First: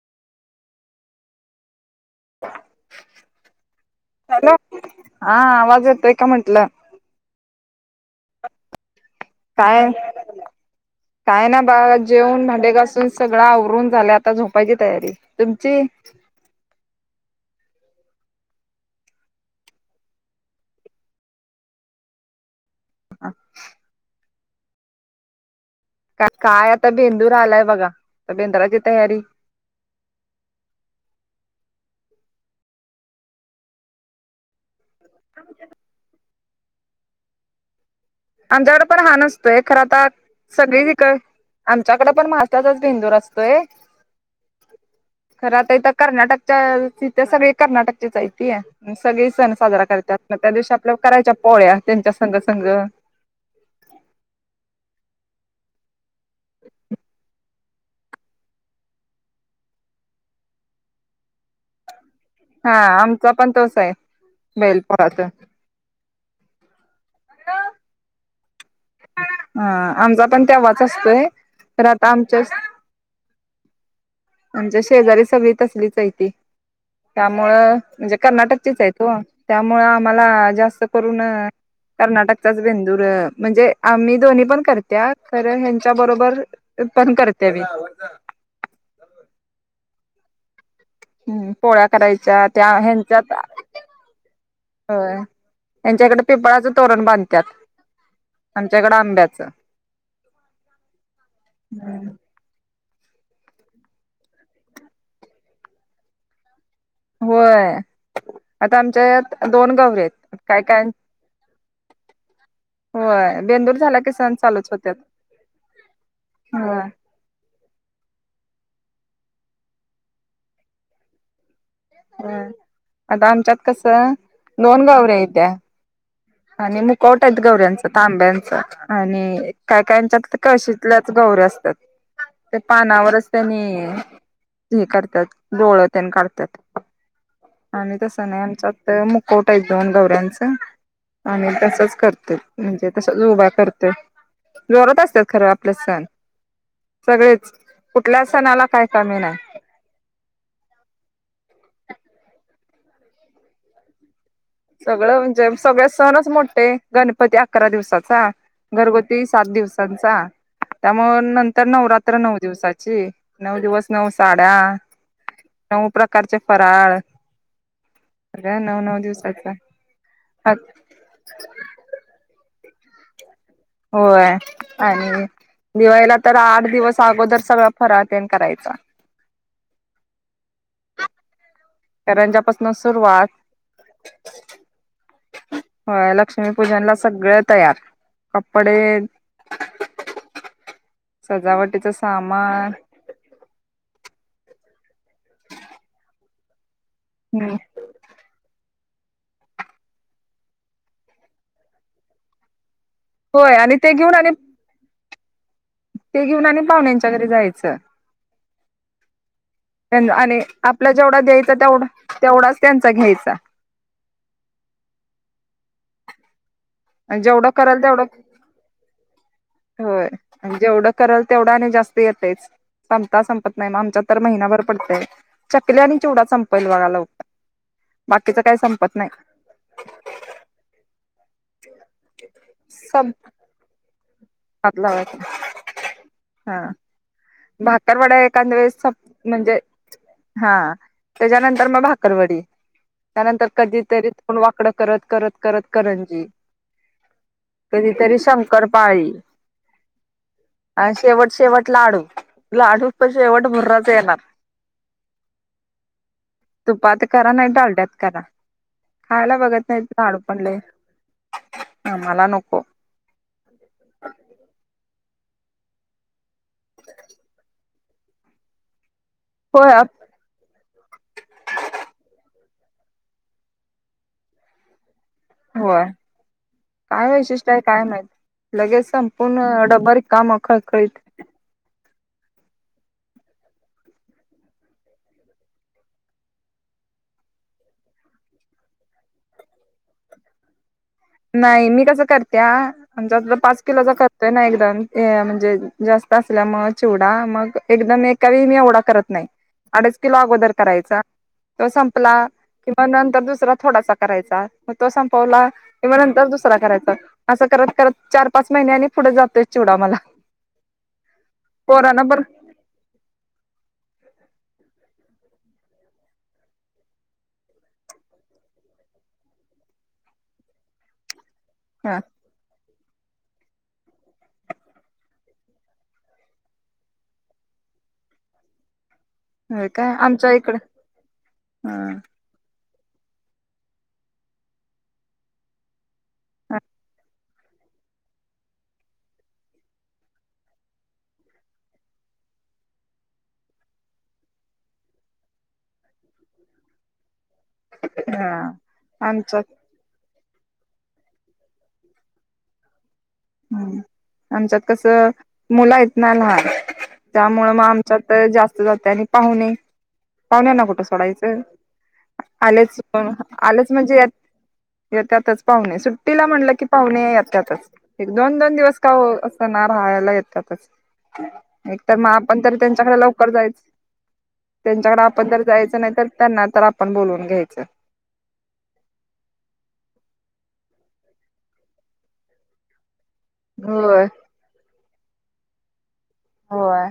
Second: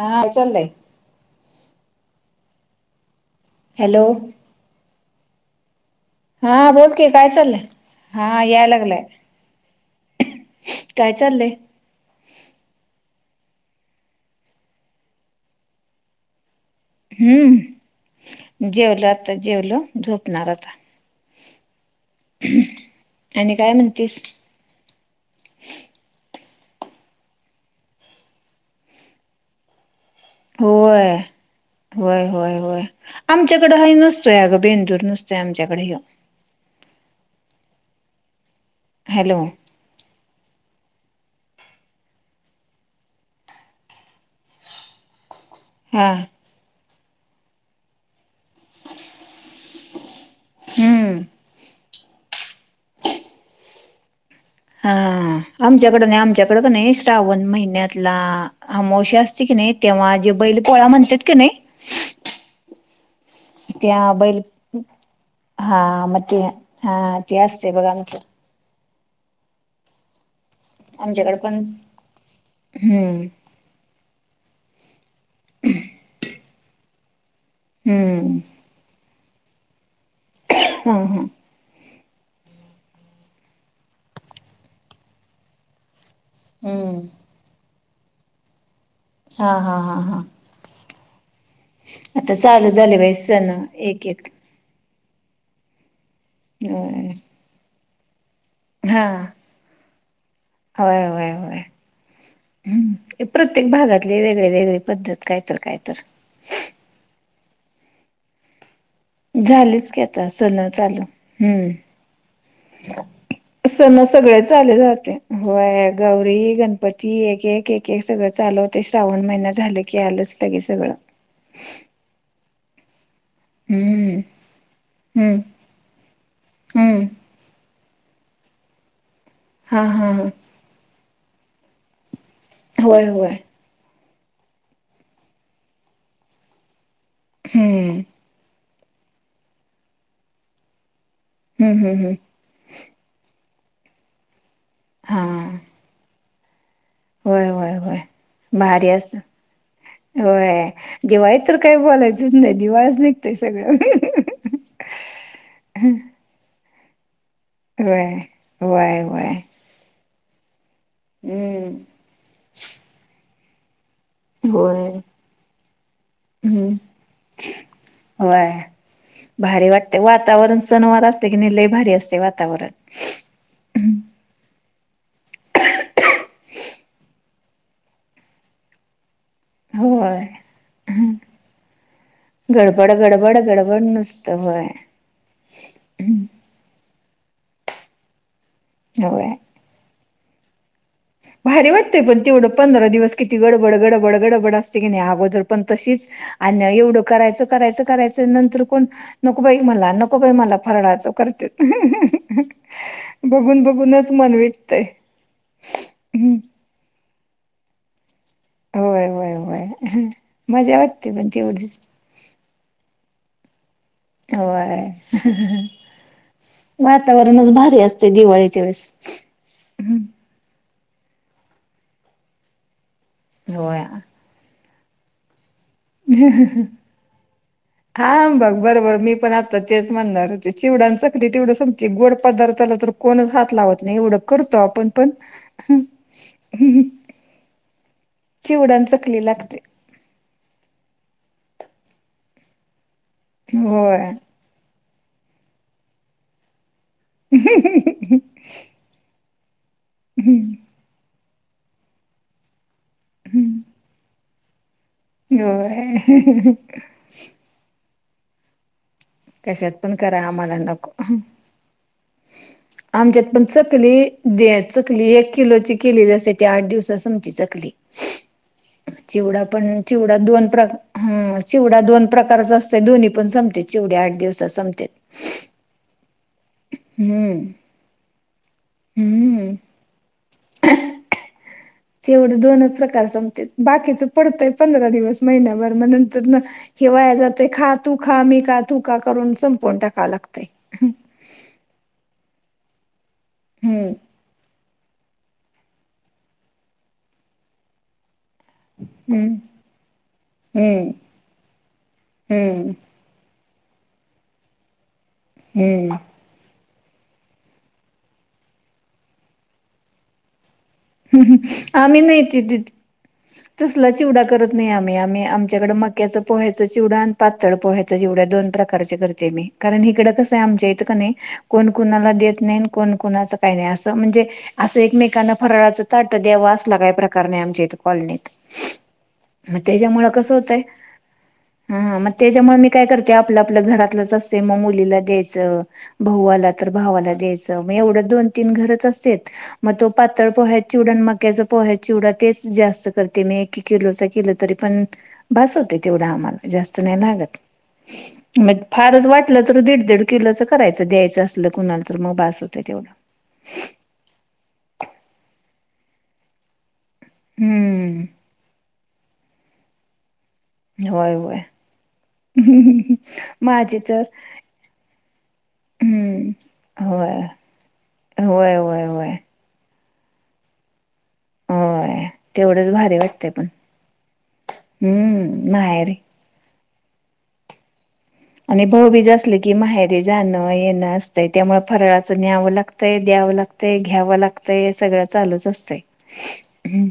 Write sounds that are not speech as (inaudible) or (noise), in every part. हा चाललंय. Hello hello, हा आवाज येतोय. का हा बोल की काय चाललय. कायये काय कायये चाललंय ना बा जेवून भांडे घासून सगळ आवरून झाले. आता झोपायची तयारी आहे. तुमची? हम्म जेवलो आता जेवलो. झोपणार आता. आणि काय म्हणतीस. का काय आता बेंदूर आलाय बघा. बेंदुराची तयारी होय होय होय होय, आमच्याकड नसतोय अग बेंदूर. नसतय आमच्याकडे ह्यो. आमच्याकड पण हा हॅलो नसतोय. खर आता सगळीकडे, आमच्याकडे पण महाराष्ट्राचाच भेंदूर असतोय. खर आता इथ हा कर्नाटक तिथे सगळे कर्नाटकचीच हायती. सगळे सण साजरा करतात. मग त्या दिवशी आपल्या हम्म करायच्या पोळ्या त्यांच्या संघ संघ हा आमच्याकड नाही. आमच्याकड का नाही श्रावण महिन्यात अमोशा असते की नाही, तेव्हा जे बैल पोळा म्हणतात की नाही हा आमचा पण तोच आहे. त्या बैल बैेल पोळात हा म ते, हा ते असतय बघा आमच. हा आमचा पण तेव्हाच असतोय. आमच्याकडे पण तर आता आमच्या हम्म आमच्या शेजारी सगळी तसलीच आहे ती. त्यामुळ, म्हणजे हम्म कर्नाटकचेच आहेत वो. त्यामुळ आम्हाला जास्त हा करून हा कर्नाटकचाच बेंदूर, म्हणजे आम्ही दोन्ही पण करत्या. कारण ह्या त्याच्या बरोबर ते हम्म पण करते मी. हा हा हा हा हम्म, पोळ्या आता करायच्या त्या चालू झाले बाई ह्यांच्यात सण एक एक. होय, त्यांच्याकडे पिंपळाचं तोरण होय बांधतात. आमच्याकड हा आंब्याच‌. होय होय होय. हम्म, प्रत्येक भागातले वेगळी वेगळी पद्धत कायतर कायतर. होय आता आमच्या यात दोन झालीच की गवऱ्या आता आहेत. काय सण काय चालू हम्म होय बेंदूर झाला सण की सगळे चालूच चालू होत्यात राहते. होय गौरी होय गणपती एक एक एक हे सगळ चालु होते. श्रावण महिना झाल की आलच लगेच सगळ. ह आता आमच्यात कस, हम्म दोन गवऱ्या हम्म येत्या. आणि हम्म मुकवट आहेत गवऱ्यांच तांब्यांच. आणि हा काय हा हा कायच्यात कळशी आपल्याच गौऱ्या असतात. ते होय पानावर होय असतात आणि हे करत्यात. डोळ तेन काढतात. हम्म, आणि तस नाही आमच्यात तर मुखवटा आहे दोन गौऱ्यांचा. आणि हम्म, तसच हम्म, हम्म. करत्यात. म्हणजे तसच उभा करत्यात. जोरात असतात खर हां, आपल सण. होय, सगळेच, होय, होय. कुठल्या सणाला काय भारी कमी असतं. नाही. होय, दिवाळीत तर काही बोलायचच नाही. दिवाळच निघतय सगळ. सगळ म्हणजे सगळे सणच मोठे. गणपती अकरा होय, दिवसाचा. होय, घरगुती होय. सात दिवसांचा. त्यामुळे नंतर हम्म, नवरात्र नऊ दिवसाची. नऊ दिवस नउ साड्या होय. नऊ प्रकारचे हम्म, फराळ होय. द्या, नव नव दिवस भारी वाटतंय, वातावरण सनवार असते कि, नाही लयं भारी असते वातावरण. होय, आणि दिवाळीला तर आठ दिवस अगोदर, सगळा फराळ ते करायचं. होय. (unintelligible) च्यापासंन गडबड, सुरुवात. गडबड, गडबड नुसतं होय, (inaudible) ह लक्ष्मी पूजनला सगळं तयार. कपडे होय. भारी सजावटीच वाटतंय पण तेवढं, सामान पंधरा दिवस किती गडबड, गडबड, गडबड असते की नाही अगोदर पण तशीच. अ एवढं करायचं, करायचं, करायचं ते नंतर कोण नकोबाई मला, नकोबाई मला फरळाचं करत्यात. होय बघून आणि ते बघूनच घेऊन आणि मन विटतंय. ते हम्म. घेऊन आणि पाहुण्यांच्या घरी जायचं. होय होय होय (inaudible) (inaudible) आणि मजा आपला वाटते जेवढा पण द्यायचा, तेवढीच तेवढा तेवढाच त्यांचा घ्यायचा. होय. हं हं ह़ं आणि जेवढं वातावरणच भारी कराल तेवढं असते दिवाळीच्या वेळेस. (inaudible) हं होय जेवढं करल तेवढं आणि जास्त येतेच. संपता संपत नाही मग होय आमच्या तर महिनाभर पडतय. चकल्या आणि चिवडा संपल बघा लवकर. हा बाकीच बघ काही संपत बरोबर नाही. मी पण आता तेच म्हणंये, चिवडा, चकली तेवढी संपती. गोड पदार्थाला तर संप कोणच हात लावत नाय. एवढं करतो हात आपण पण. लावायच हं हं भाकरवाड्या एखाद वेळेस संप, चकली लागते म्हणजे हा त्याच्यानंतर मग भाकरवडी. त्यानंतर कधीतरी होय. तोंड वाकडं करत करत करत करंजी. (inaudible) कधीतरी शंकर पाळी हम आणि शेवट शेवट लाडू. लाडू पण शेवट मुर्राच येणार् होय (inaudible) तुपात करा नाही डालड्यात करा. खायला बघत कशात नाहीत, पण दाढ करा आम्हाला पडलेत, नको आम्हाला मला नको. आमच्यात पण चकली, दे चकली एक किलोची केलेली असते. ते आठ दिवसात संपते चकली. (unintelligible) जेवढा होय पण चिवड दोन प्रकार. चिवडा दोन प्रकारचा असतंय, दोनही पण संपते. चिवढा आठ दिवसात संमते. होय. काय वैशिष्ट्य आहे काय माहीत? लगेच संपूर्ण हम्म. डब्बा रीकामा खळखळीत तेवढे दोनच प्रकार संपते. बाकीचं पडतंय पंधरा दिवस महिन्याभर, मग नंतर कि वाया जातंय खा तू, खा मी, तू का करून संपून टाका लागतंय. नाही मी कसं करत्या, (unintelligible) पाच किलोचा हम्म करते ना एकदम हे म्हणजे जास्त असल्या मग चिवडा, मग एकदम एक काही मी एवढा करत नाही. हम्म अडीच किलो अगोदर हम्म करायचा. तो संपला हम्म किंवा नंतर दुसरा थोडासा करायचा. मग तो संपवला की हम्म मग नंतर दुसरा करायचा. असं करत करत चार पाच महिन्या आणि पुढे जातोय चिडा मला. हम्म हम आम्ही पोरांना पण नाहीेत द. तसला चिवडा करत नाही आम्ही आम्ही आमच्याकडे मक्याचं पोह्याचा चिवडा आणि पाातळ पोह्या जेवढ्या दोन प्रकारचे करते मी कारण हिकडं कसं आहे आमच्या इथ क नयी कोण हा कोणाला देत नाही कोण कुणाचं काही नाही असं म्हणजे असं एकमेकांना फरळाचं ताट द्यावं असला काही प्रकार नाही आमच्या इथे कॉलनीत मग होय काय त्याच्यामुळं आमच्या कस इकडे होतय हा ह म. त्याच्यामुळे मी काय करते आपलं आपलं घरातलंच असते मग मुलीला द्यायचं. भाऊ आला तर भावाला द्यायचं म एवढं दोन तीन घरचं असतेत म तो पातळ पोह्याचा चिवडा आणि मक्याचा पोह्याचा चिवडा तेच जास्त करते मी एक एक किलोचा केला तरी पण बास होते तेवढं आम्हाला जास्त नाही लागत हा मग फारच वाटलं आमच्यात तर दीड दीड किलोच करायचं द्यायचं असल कुणाला तर मग भास होत तेवढं ह आमच्यात कसं मुलं आहेत ना लहान त्यामुळ म हम्म आमच्या जास्त जातेयं आणि पाहुणे पाहुण्याना कुठं होय सोडायचं. होय आलेच म आलंच माझी म्हणजेत तर यात यतातचं पाहुणे सुट्टीला हम्म म्हटलं की पाहुणे होय यत्यातच एक दोन होय दोन दिवस होय का हो होय सना राहायला येतातच एकत होय म पण तरी तेवढंच त्यांच्याकडे भारी लवकर वाटतंय पण जायच. तेच्याकडे आपण जर हम्म जायचं नाही माहेरी तर त्यांना तर आपण बोलवून घ्यायचं. आणि भाऊबीज असलं की माहेरी जाणं येणं असतंय त्यामुळे फराळाचं न्यावं लागतंय द्यावं लाग ते होय घ्यावं लागतयं सगळं चालूच असतयं. होय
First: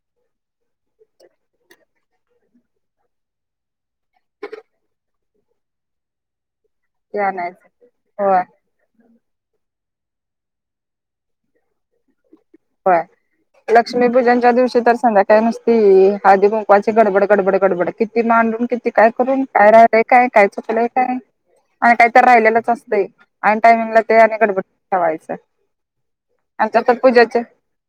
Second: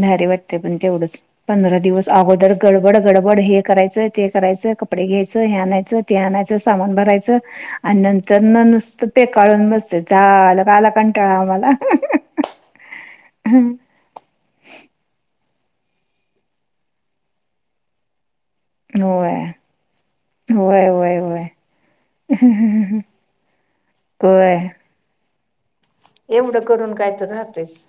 भारी वाटतयं पण तेवढंच. पंधरा दिवस अगोदर गडबड गडबड हे करायचं ते करायचं कपडे घ्यायचं हे आणायचं ते आणाय चं सामान ते भरायचं आणायचं आणि नंतर होय न नुसतं पे काळून बसतयं झालं का आला कंटाळा आम्हाला. होयं लक्ष्मी पूजनच्या दिवशी तर संध्याकाळी नस ती हाळदी कुंकवाची गडबड गडबड गडबड किती मांडून किती काय होय करून काय राहिलयं काय काय चुकलंय होय काय होय होय आणि काहीत राहिलेलंच असतयं आणि टायमिंगला ते आणि होय गडबडीत ठेवायचं. एवढं आमच्या करून काय तर पूजेचे राहतेच.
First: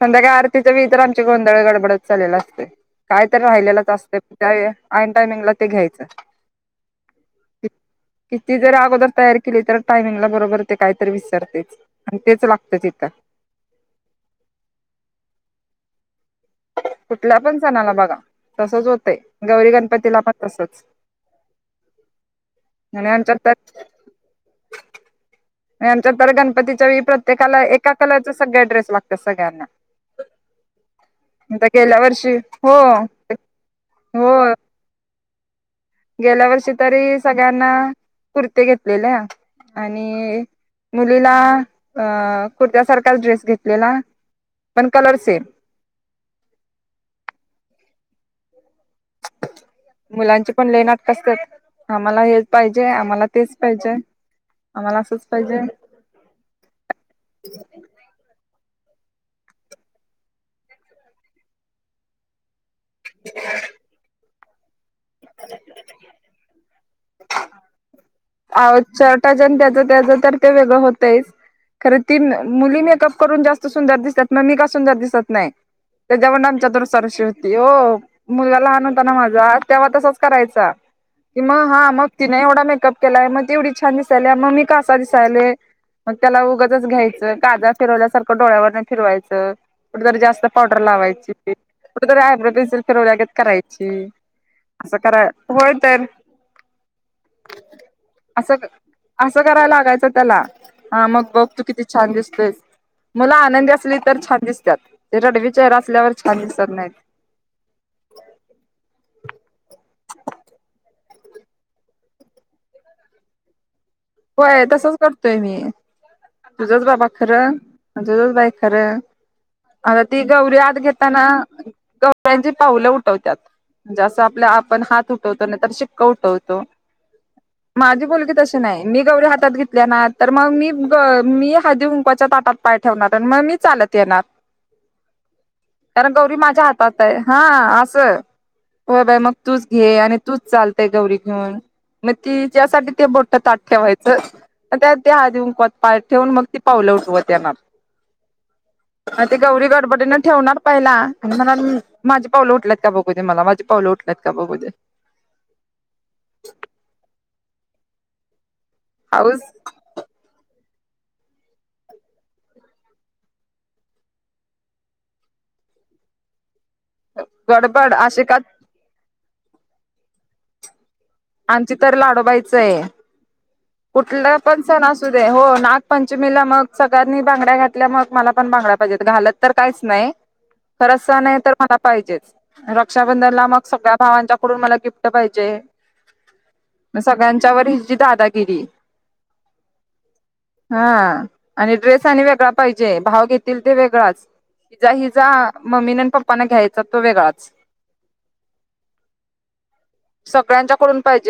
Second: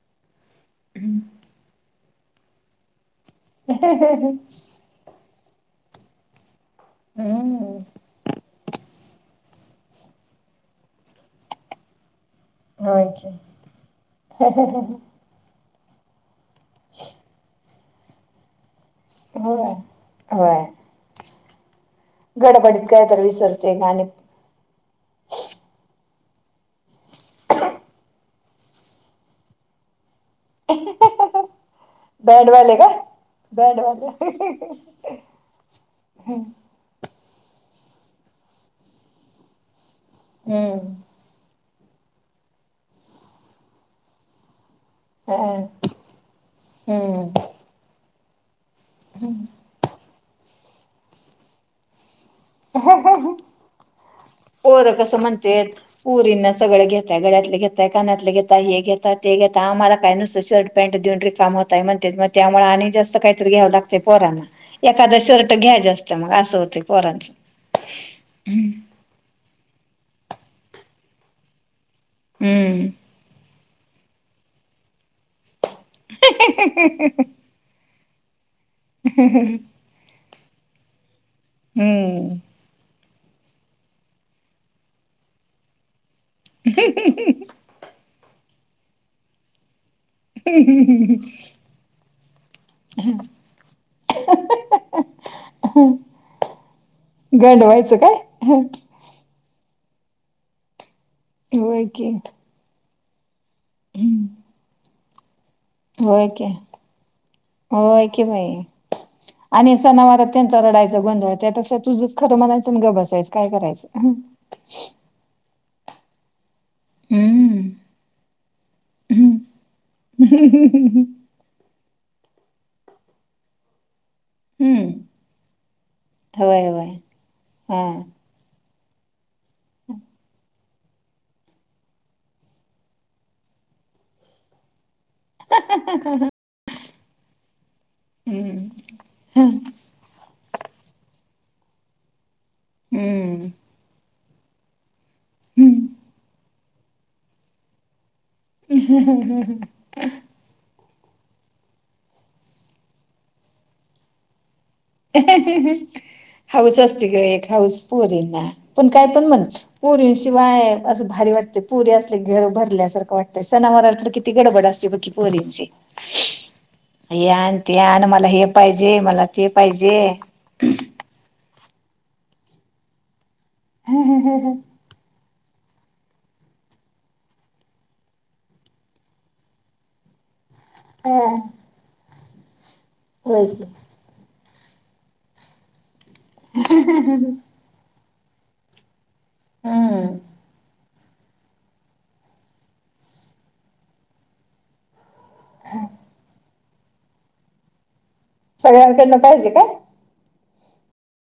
संध्याकाळी आरतीच्या वेळी तर आमची गोंधळ गडबडतच चालेला असतोय काय तर राहिलेलंच असतयं त्यावेळे आयीन टायमिंगला ते घ्यायचं. हम्म ती जर अगोदर तयार केली तर टायमिंगला बरोबर ते कायतरी विसरतेच आणि तेच लाग होयची हे हे हे हे कुठल्या पण सणाला बघा तसच होतंय गौरी होय गणपतीला पण होय तसचं. गडबडीत काय तरी विसरतयं आणि आणि आमच्या तर गणपतीच्या वेळी प्रत्येकाला एका कलरचा सगळं ड्रेस लागत्यात सगळ्यांना (unintelligible) तिथं गेल्यावरं बँडवाले का बँडवाले. हो गेल्या वर्षी तरी सगळ्यांना कुर्ते घेतलेल्या आणि हम्म. मुलीला अ कुर्त्यासारखा ड्रेस घेतलेला. पण कलर हो सेम हो. हम्म. मुलांची पण लयं नाटकं असत्यात आम्हाला हेच पाहिजे आम्हाला तेच पाहिजे. पोरं आम्हाला कसं असंच पाहिजे. म्हणतेत पोरींना सगळं घेताय, गळ्यातले घेताय, कानातले घेतायं, हे घेता ते घेता आम्हाला काय नुसतं शर्ट पॅन्ट देऊन रिकामं होतायं. म्हणत्यात म त्यामुळं आणि जास्त काहीतरी घ्याव लागतयं पोरांना. एखादं शर्ट घ्या जास्त मग असं होतयं पोराचं आ शर्टाचं त्याचं त्याचं तर ते वेगळं होतयच, खरं ती मुली हम्म मेकअप करून जास्त सुंदर दिसतात, मग मी का सुंदर दिसत नाही. त्याच्यावर आमच्या दररोज चा विषय यो, मुलगा लहान होता ना माझा तेव्हा तसच करायचा. कि मग हा मग तिने एवढा मेकअप केलाय, मग तेवढी छान दिसायला, मग मी कसा दिसालोय? मग त्याला उगच घ्यायचं, काजळ फिरवल्यासारखं डोळ्यांवर न फिरवायचं. कुठं जर जास्त पावडर हम्म लावायची, कुठ तरी आयब्रो पेन्सिल फिरवल्यागत करायची. असं कराय, होय तर गंड व्हायचं काय? अस, असं करायला लागायचं त्याला, हा मग बघ तू किती होय छान की. दिसतेस. मुलं आनंदी असली तर छान हम्म दिसत्यात. ते रडवी चेहरा असल्यावर होय छान की दिसत नाहीत. होय कि बाई आणि सणावारात त्यांचा रडायचा बं त्यापेक्षा तुझचं खरं म्हणायचं ग बसायचं काय करायचं. होय, तसंच करतोय मी. तुझंच बाबा खरं हम्म आणि तुझंच बाई खरं. हम्म आता ती गौरी आत घेताना, गौऱ्यांची पाऊलं उठवतात. म्हणजे असं आपला आपण हम्म हात उठवतो नाही तर शिक्का उठवतो, होय होय हा माझी मुलगी तशी नाही‌. मी गौरी हातात घेतल्या ना, तर मग मी मी हळदी -कुंकूच्या ताटात पाय ठेवणार आणि मग मी चालत येणार. कारण गौरी माझ्या हातात आहे. हा अस हम्म हो बाई मग हा. तूच घे आणि तूच चाल ते गौरी घेऊन. मग तिच्यासाठी ते मोट हम्म ताटात ठेवायचं, त्या ते हळदी -कुंकू हम्म पाय ठेवून मग ते पाउल उठवत येणार, मग ते गौरी गडबडीन ठेवणार. पहिला आणि म्हणा माझी पावलं उठल्यात का बघू दे मला, माझी पावलं उठल्यात का बघू दे. हे हे हे, हाऊस असते ग एक हाऊस पोरींना, पण काय पण म्हण हाऊस पुरी शिवाय असं भारी वाटते. पुरी असले घर भरल्यासारखं वाटतय, सनाववरातलं किती गडबड असते बग की, पोरींची. (inaudible) हे आण ते गडबड आण मला, आशिकात हे पाहिजे मला, ते पाहिजे. आमची तर लाडोबायचं आहे. कुठलं पण सण असो सुदे हो नागपंचमीला मग सगळ्यांनी बांगड्या घातल्या मग मला पण बांगड्या पाहिजेत, घालत तर काहीच नाही. खरंच हा सण आहे तर मला पाहिजेच, होय रक्षाबंधनला मग की सगळ्यात भावांच्याकडून मला गिफ्ट पाहिजे. सगळ्यांच्या हेंची दादागिरी हम्. हा आणि ड्रेस आणि वेगळा पाहिजे. भाव घेतील ते वेगळाच, हिजा हिजा मम्मी आणि पप्पांना घ्यायचा तो वेगळाच. सगळ्यांकडनं पाहिजे काय? त्यांचा कडून पाहिजे.